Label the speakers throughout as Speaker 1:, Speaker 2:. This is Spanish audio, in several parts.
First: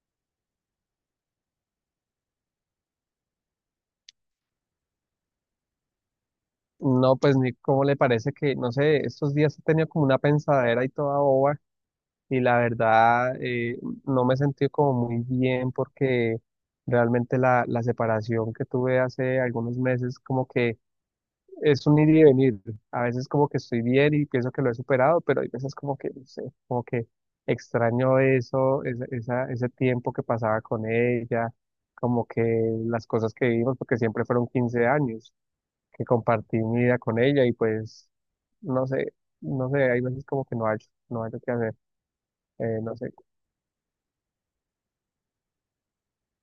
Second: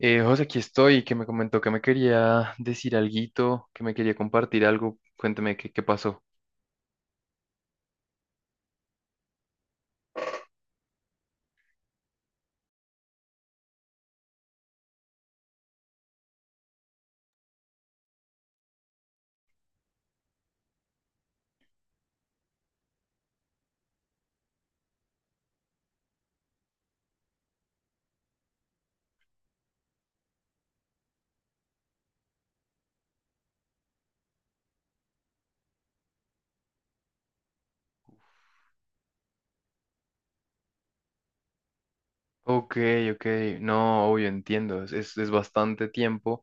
Speaker 1: José, aquí estoy, que me comentó que me quería decir alguito, que me quería compartir algo. Cuénteme qué pasó.
Speaker 2: No, pues ni cómo le parece que, no sé, estos días he tenido como una pensadera y toda boba y la verdad no me he sentido como muy bien porque realmente la separación que tuve hace algunos meses como que es un ir y venir. A veces como que estoy bien y pienso que lo he superado, pero hay veces como que, no sé, como que extraño eso, ese tiempo que pasaba con ella, como que las cosas que vivimos, porque siempre fueron 15 años que compartí mi vida con ella y pues no sé, no sé, hay veces como que no hay qué hacer,
Speaker 1: Ok,
Speaker 2: no sé.
Speaker 1: ok, no, obvio, entiendo, es bastante tiempo.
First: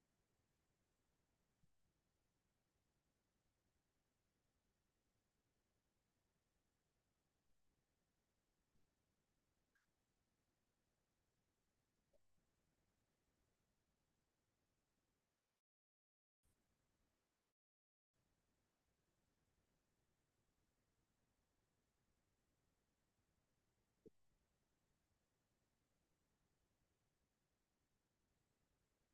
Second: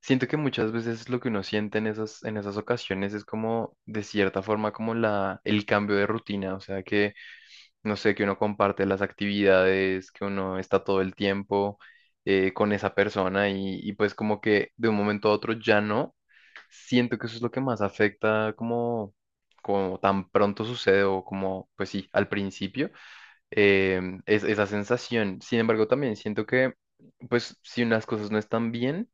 Speaker 1: Siento que muchas veces lo que uno siente en en esas ocasiones es como, de cierta forma, como el cambio de rutina, o sea, no sé, que uno comparte las actividades, que uno está todo el tiempo con esa persona y pues como que de un momento a otro ya no. Siento que eso es lo que más afecta como, como tan pronto sucede o como, pues sí, al principio, es esa sensación. Sin embargo, también siento que, pues si unas cosas no están bien,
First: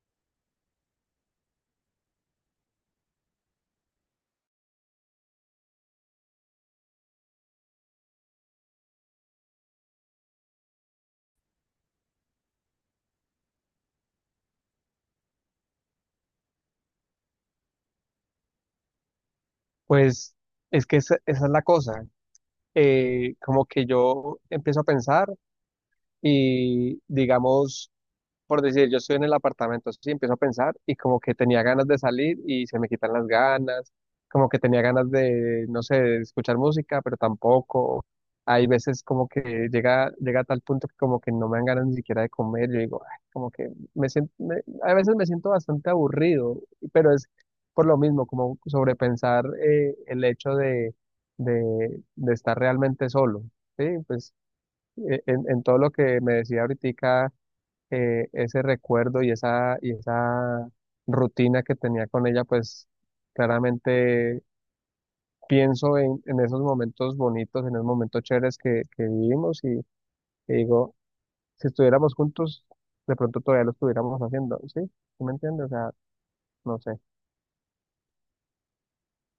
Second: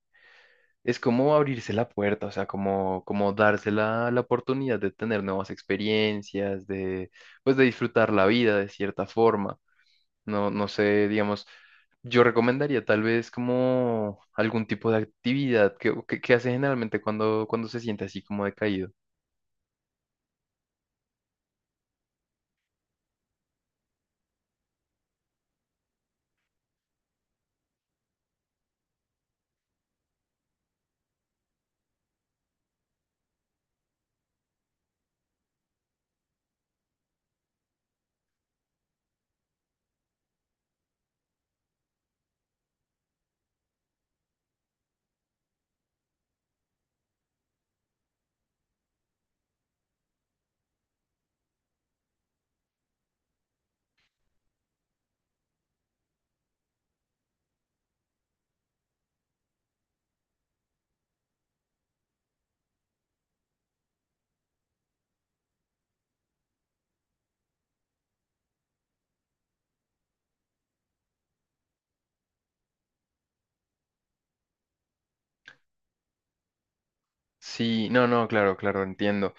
Speaker 1: es como abrirse la puerta, o sea, como, como darse la oportunidad de tener nuevas experiencias, de, pues de disfrutar la vida de cierta forma. No, no sé, digamos, yo recomendaría tal vez como algún tipo de actividad que hace generalmente cuando, cuando se siente así como decaído.
Speaker 2: Pues es que esa es la cosa, como que yo empiezo a pensar y digamos... Por decir, yo estoy en el apartamento, sí, empiezo a pensar y como que tenía ganas de salir y se me quitan las ganas, como que tenía ganas de, no sé, de escuchar música, pero tampoco. Hay veces como que llega a tal punto que como que no me dan ganas ni siquiera de comer. Yo digo, "Ay", como que me siento, a veces me siento bastante aburrido, pero es por lo mismo, como sobrepensar el hecho de, de estar realmente solo, ¿sí? Pues en todo lo que me decía ahorita ese recuerdo y esa rutina que tenía con ella, pues claramente pienso en esos momentos bonitos, en esos momentos chéveres que vivimos y digo, si estuviéramos juntos, de pronto todavía lo estuviéramos haciendo, ¿sí? ¿Sí me entiendes? O sea, no sé.
Speaker 1: Sí, no, no, claro, claro, entiendo.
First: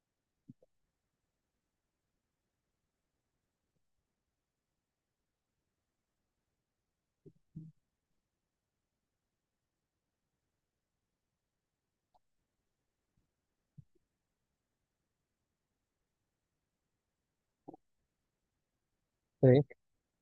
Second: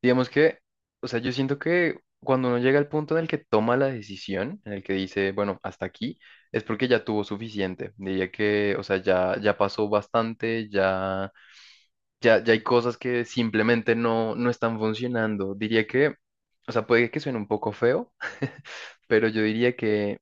Speaker 1: Digamos que, o sea, yo siento que cuando uno llega al punto en el que toma la decisión, en el que dice, bueno, hasta aquí, es porque ya tuvo suficiente. Diría que, o sea, ya pasó bastante, ya hay cosas que simplemente no, no están funcionando. Diría que, o sea, puede que suene un poco feo, pero yo
Speaker 2: Sí,
Speaker 1: diría que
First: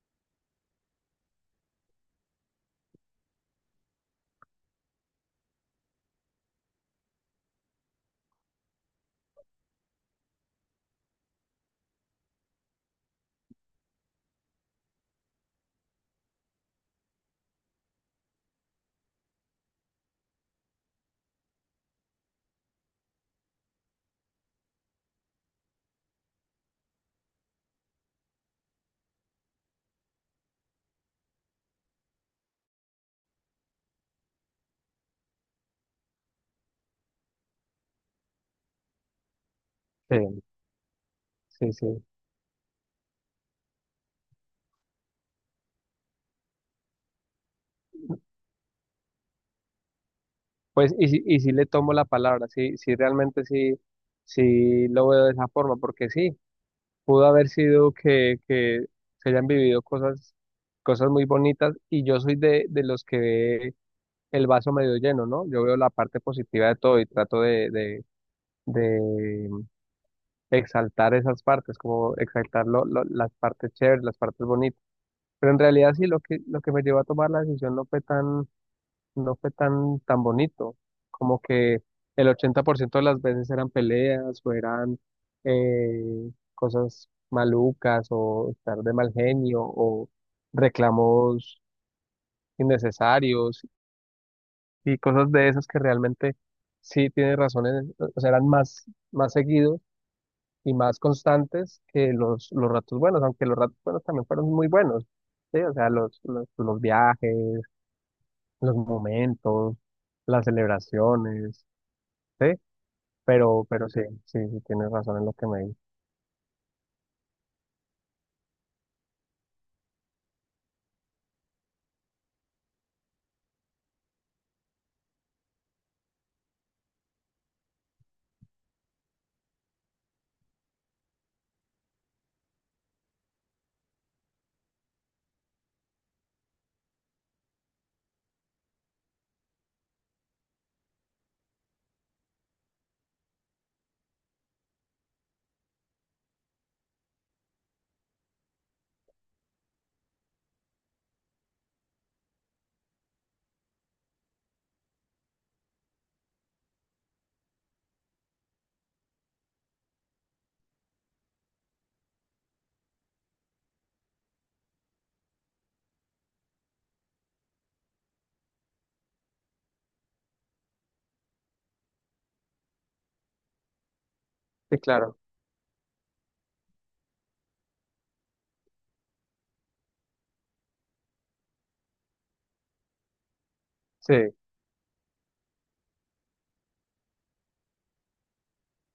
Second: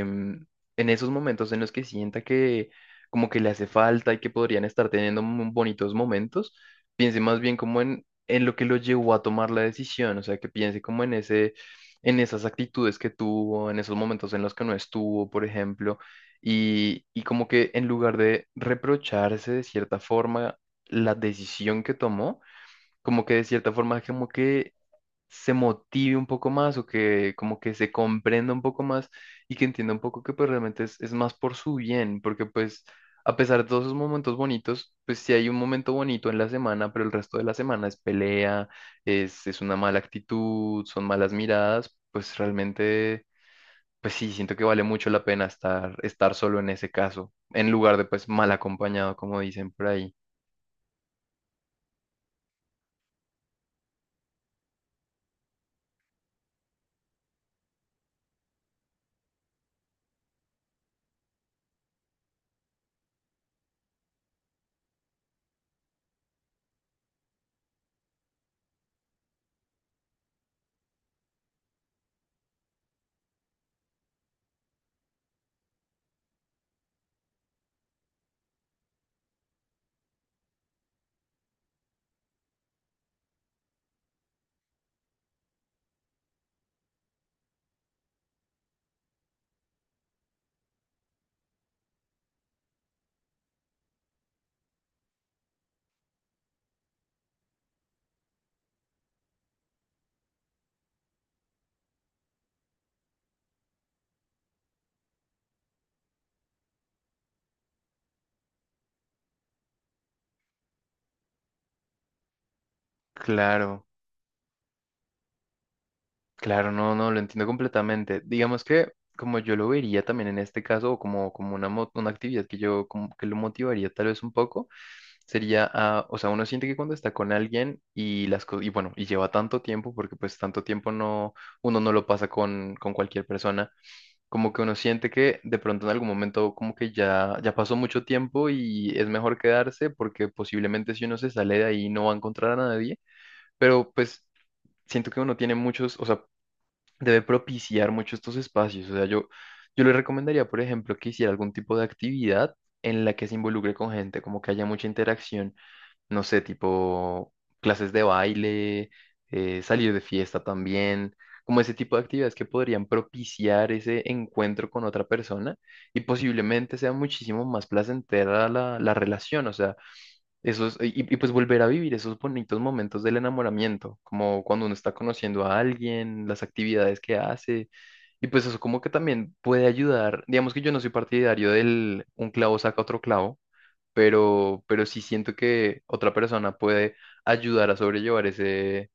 Speaker 1: en esos momentos en los que sienta que como que le hace falta y que podrían estar teniendo mu- bonitos momentos, piense más bien como en lo que lo llevó a tomar la decisión, o sea, que piense como en ese, en esas actitudes que tuvo, en esos momentos en los que no estuvo, por ejemplo. Y como que en lugar de reprocharse de cierta forma la decisión que tomó, como que de cierta forma como que se motive un poco más o que como que se comprenda un poco más y que entienda un poco que pues realmente es más por su bien, porque pues a pesar de todos esos momentos bonitos, pues sí hay un momento bonito en la semana, pero el resto de la semana es pelea, es una mala
Speaker 2: sí,
Speaker 1: actitud, son malas
Speaker 2: sí, sí.
Speaker 1: miradas, pues realmente, pues sí, siento que vale mucho la pena estar, estar solo en ese caso, en lugar de pues mal acompañado, como dicen por ahí.
Speaker 2: Pues y, y sí le tomo la palabra, sí, sí, realmente sí, sí lo veo de esa forma, porque sí. Pudo haber sido que se hayan vivido cosas, cosas muy bonitas y yo soy de los que ve el vaso medio lleno, ¿no? Yo veo la parte positiva de todo y trato de exaltar esas partes, como exaltar las partes chéveres, las partes bonitas. Pero en realidad sí, lo que me llevó a tomar la decisión no fue tan no fue tan bonito. Como que el 80% de las veces eran peleas o eran cosas malucas o estar de mal genio o reclamos innecesarios y cosas de esas que realmente sí tienen razones, o sea, eran más, más seguidos y más constantes que los ratos buenos, aunque los ratos buenos también fueron muy buenos. Sí, o sea, los viajes, los momentos, las celebraciones, sí,
Speaker 1: Claro.
Speaker 2: pero sí, sí, sí, tienes razón en lo que me dices.
Speaker 1: Claro, no, no, lo entiendo completamente. Digamos que como yo lo vería también en este caso, o como, como una, mo- una actividad que yo como que lo motivaría tal vez un poco, sería, ah, o sea, uno siente que cuando está con alguien y las cosas, y bueno, y lleva tanto tiempo, porque pues tanto tiempo no, uno no lo pasa con cualquier persona, como que uno siente que de pronto en algún momento como que ya, ya pasó mucho tiempo y es mejor quedarse porque posiblemente si uno se sale de ahí no va a encontrar a nadie, pero pues siento que uno tiene muchos, o sea, debe propiciar mucho estos espacios. O sea, yo le recomendaría, por ejemplo, que hiciera algún tipo de actividad en la que se involucre con gente, como que haya mucha interacción, no sé, tipo clases de baile, salir de fiesta también, como ese tipo de actividades que podrían propiciar ese encuentro con otra persona y posiblemente sea muchísimo más placentera la relación. O sea, esos, y pues volver a vivir esos bonitos momentos del enamoramiento, como cuando uno
Speaker 2: Sí,
Speaker 1: está
Speaker 2: claro,
Speaker 1: conociendo a alguien, las actividades que hace, y pues eso como que también puede ayudar. Digamos que yo no soy partidario del un clavo saca otro clavo,
Speaker 2: sí,
Speaker 1: pero sí siento que otra persona puede ayudar a sobrellevar ese,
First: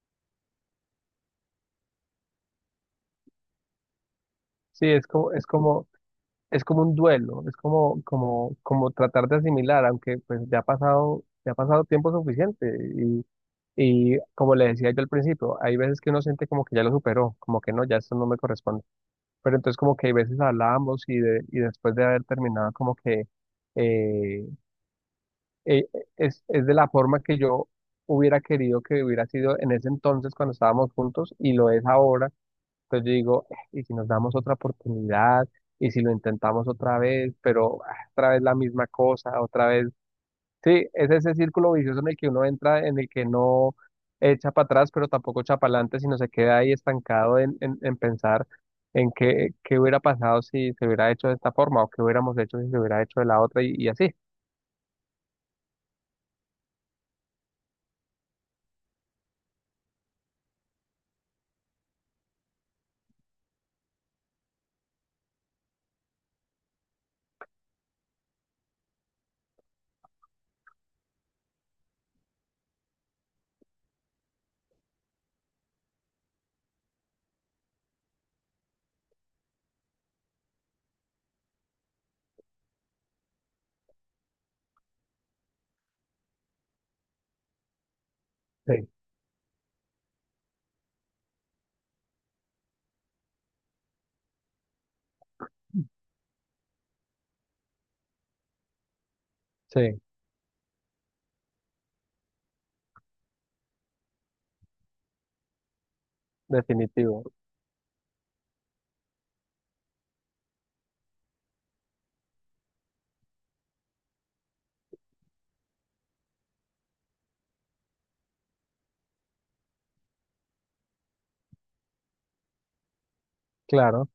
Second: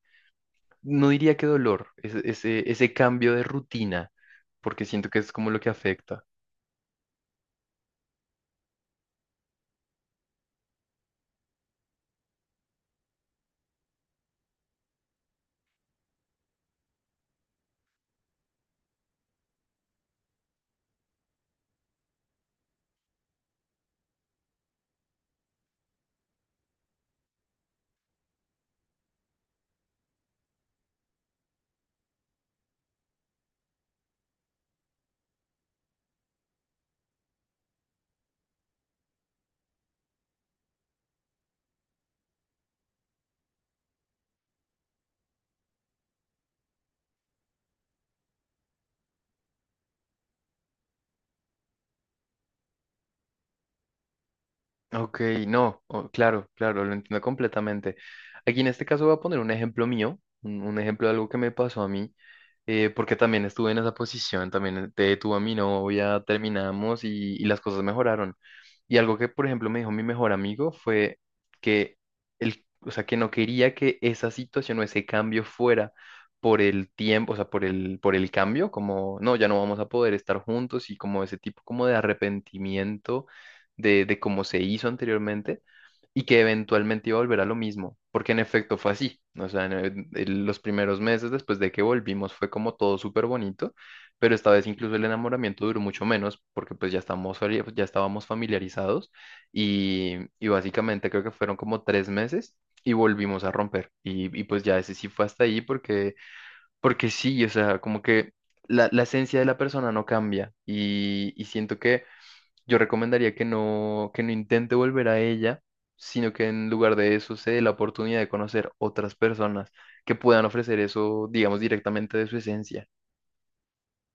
Speaker 1: no diría que dolor, ese cambio de rutina, porque
Speaker 2: sí, es
Speaker 1: siento que
Speaker 2: como,
Speaker 1: es
Speaker 2: es
Speaker 1: como lo que
Speaker 2: como,
Speaker 1: afecta.
Speaker 2: es como un duelo, es como, como, como tratar de asimilar, aunque pues ya ha pasado tiempo suficiente y, y como le decía yo al principio, hay veces que uno siente como que ya lo superó, como que no, ya esto no me corresponde, pero entonces como que hay veces hablábamos y después de haber terminado como que eh, eh, es de la forma que yo hubiera querido que hubiera sido en ese entonces cuando estábamos juntos y lo es ahora. Entonces yo digo, y si nos damos otra oportunidad, y si lo intentamos otra vez, pero ah, otra vez la misma cosa, otra vez. Sí, es ese círculo vicioso en el que uno entra, en el que no echa para atrás, pero tampoco echa para adelante, sino se queda ahí estancado en pensar en qué, qué hubiera pasado si se hubiera hecho de esta forma o qué hubiéramos hecho si se hubiera hecho de la otra y así.
Speaker 1: Ok, no, oh, claro, claro, lo entiendo completamente. Aquí en este caso voy a poner un ejemplo mío, un ejemplo de algo que me pasó a mí porque también estuve en esa posición, también te detuve a mi novia, terminamos y las cosas mejoraron. Y algo que, por ejemplo, me dijo mi mejor amigo fue que él, o sea, que no quería que esa situación o ese cambio fuera por el tiempo, o sea, por el cambio, como, no, ya no vamos a poder estar juntos y como ese tipo como de arrepentimiento de cómo se hizo anteriormente y que eventualmente iba a volver a lo mismo, porque en efecto
Speaker 2: Sí.
Speaker 1: fue así. O sea, en los primeros meses después de que volvimos fue como todo súper bonito, pero esta vez incluso el enamoramiento duró mucho menos porque pues ya estamos, fali- ya estábamos familiarizados
Speaker 2: Sí,
Speaker 1: y básicamente creo que fueron como tres meses y volvimos a romper. Y pues ya ese sí fue hasta ahí porque
Speaker 2: definitivo.
Speaker 1: sí, o sea, como que la esencia de la persona no cambia y siento que... Yo recomendaría que no intente volver a ella, sino que en lugar de eso se dé la oportunidad de conocer otras personas que puedan ofrecer eso, digamos, directamente de su esencia.
Speaker 2: Claro,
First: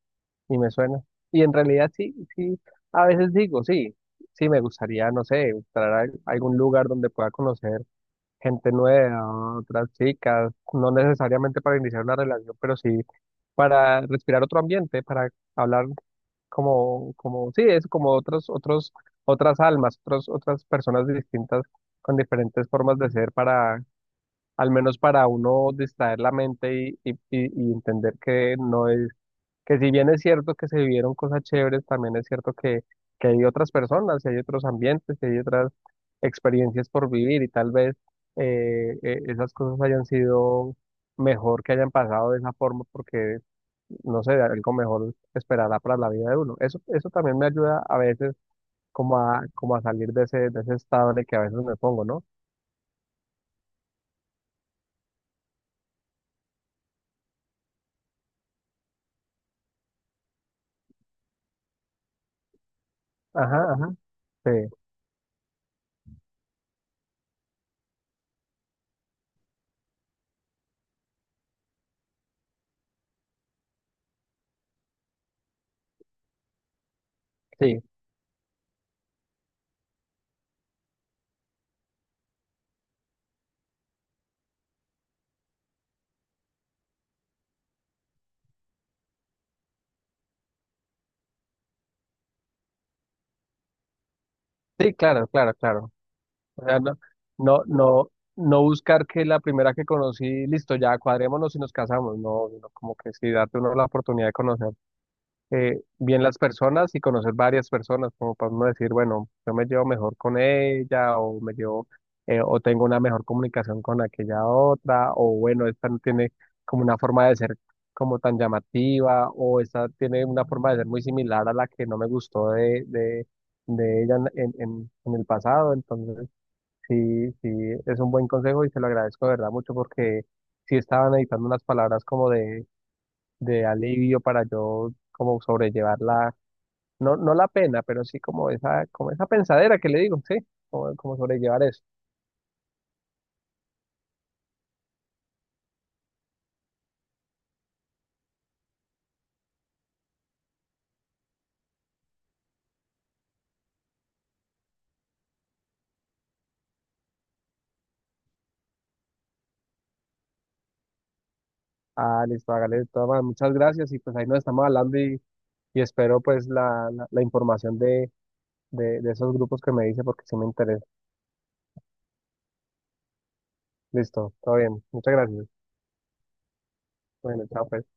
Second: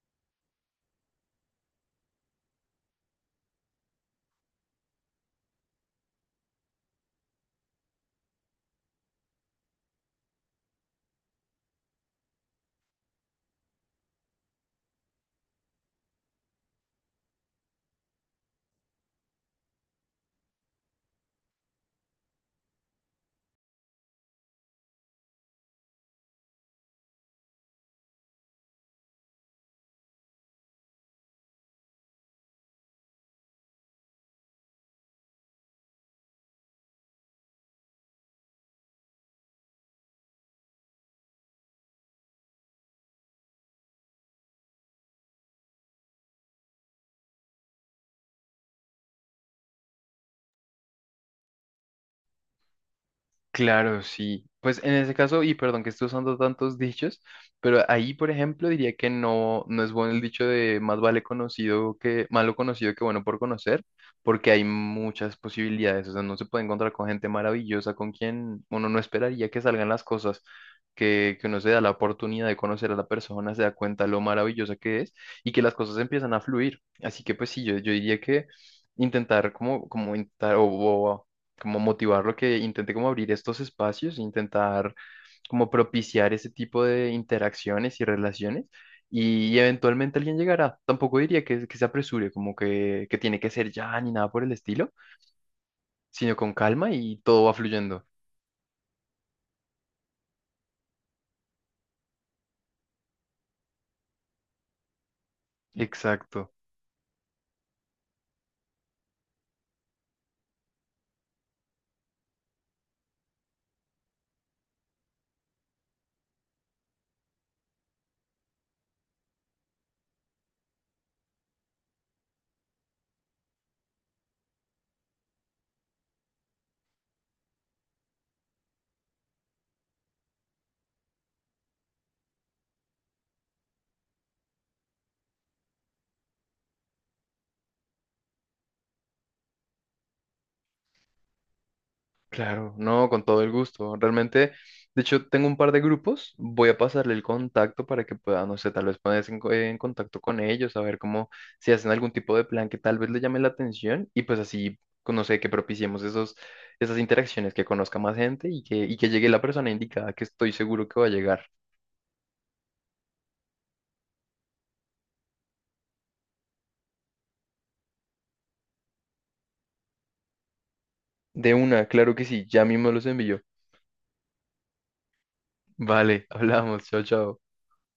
Speaker 2: y me suena. Y en realidad sí, sí, a veces digo, sí, sí, me gustaría, no sé, entrar a algún lugar donde pueda conocer gente nueva, otras chicas, no necesariamente para iniciar una relación, pero sí para respirar otro ambiente, para hablar como, como, sí, es como otras almas, otras personas distintas con diferentes formas de ser para, al menos para uno distraer la mente y entender que no es que si bien es cierto que se vivieron cosas chéveres, también es cierto que hay otras personas, y hay otros ambientes, y hay otras experiencias por vivir y tal vez esas cosas hayan sido mejor que hayan pasado de esa forma porque, no sé, algo mejor esperará para la vida de uno. Eso también me ayuda a veces como a, como a salir de ese estado en el que a veces me pongo, ¿no?
Speaker 1: Claro, sí. Pues en ese caso, y perdón que estoy usando tantos dichos, pero ahí, por ejemplo, diría que no, no es bueno el dicho de más vale conocido que, malo conocido que bueno por
Speaker 2: Ajá,
Speaker 1: conocer,
Speaker 2: ajá,
Speaker 1: porque
Speaker 2: sí,
Speaker 1: hay muchas posibilidades. O sea, no se puede encontrar con gente maravillosa con quien uno no esperaría que salgan las cosas, que uno se da la oportunidad de conocer a la persona, se da cuenta lo maravillosa que es y que las cosas empiezan a fluir. Así que pues sí,
Speaker 2: sí,
Speaker 1: yo diría que intentar como, como intentar o como motivarlo que intente como abrir estos espacios, intentar como propiciar ese tipo de interacciones y relaciones y eventualmente alguien llegará. Tampoco diría que se apresure, como que tiene que ser ya ni nada por el estilo,
Speaker 2: sí, claro, claro, claro.
Speaker 1: sino con
Speaker 2: O sea,
Speaker 1: calma
Speaker 2: no,
Speaker 1: y todo va
Speaker 2: no,
Speaker 1: fluyendo.
Speaker 2: no, no buscar que la primera que conocí, listo, ya cuadrémonos y nos casamos. No, sino como que sí, date uno la oportunidad de conocer bien las
Speaker 1: Exacto.
Speaker 2: personas y conocer varias personas, como para uno decir, bueno, yo me llevo mejor con ella o me llevo, o tengo una mejor comunicación con aquella otra, o bueno, esta no tiene como una forma de ser como tan llamativa, o esta tiene una forma de ser muy similar a la que no me gustó de ella en el pasado. Entonces... Sí, sí, es un buen consejo y se lo agradezco de verdad mucho porque sí estaban editando unas palabras como de alivio para yo como sobrellevar la, no, no la pena, pero sí como esa pensadera que le digo, sí, como, como sobrellevar eso.
Speaker 1: Claro, no, con todo el gusto. Realmente, de hecho, tengo un par de grupos. Voy a pasarle el contacto para que pueda, no sé, tal vez ponerse en, co- en contacto con ellos, a ver cómo, si hacen algún tipo de plan que tal vez le llame la atención y pues así, con- no sé, que propiciemos esos, esas interacciones, que conozca más gente y que llegue la persona indicada, que estoy seguro que va a llegar.
Speaker 2: Ah, listo, hágale de todas maneras, muchas gracias y pues ahí nos estamos hablando y espero pues la información de, de esos grupos que me dice porque sí me interesa.
Speaker 1: De una, claro que sí, ya mismo los envío.
Speaker 2: Listo, todo bien, muchas gracias.
Speaker 1: Vale, hablamos, chao, chao.
Speaker 2: Bueno, chao pues.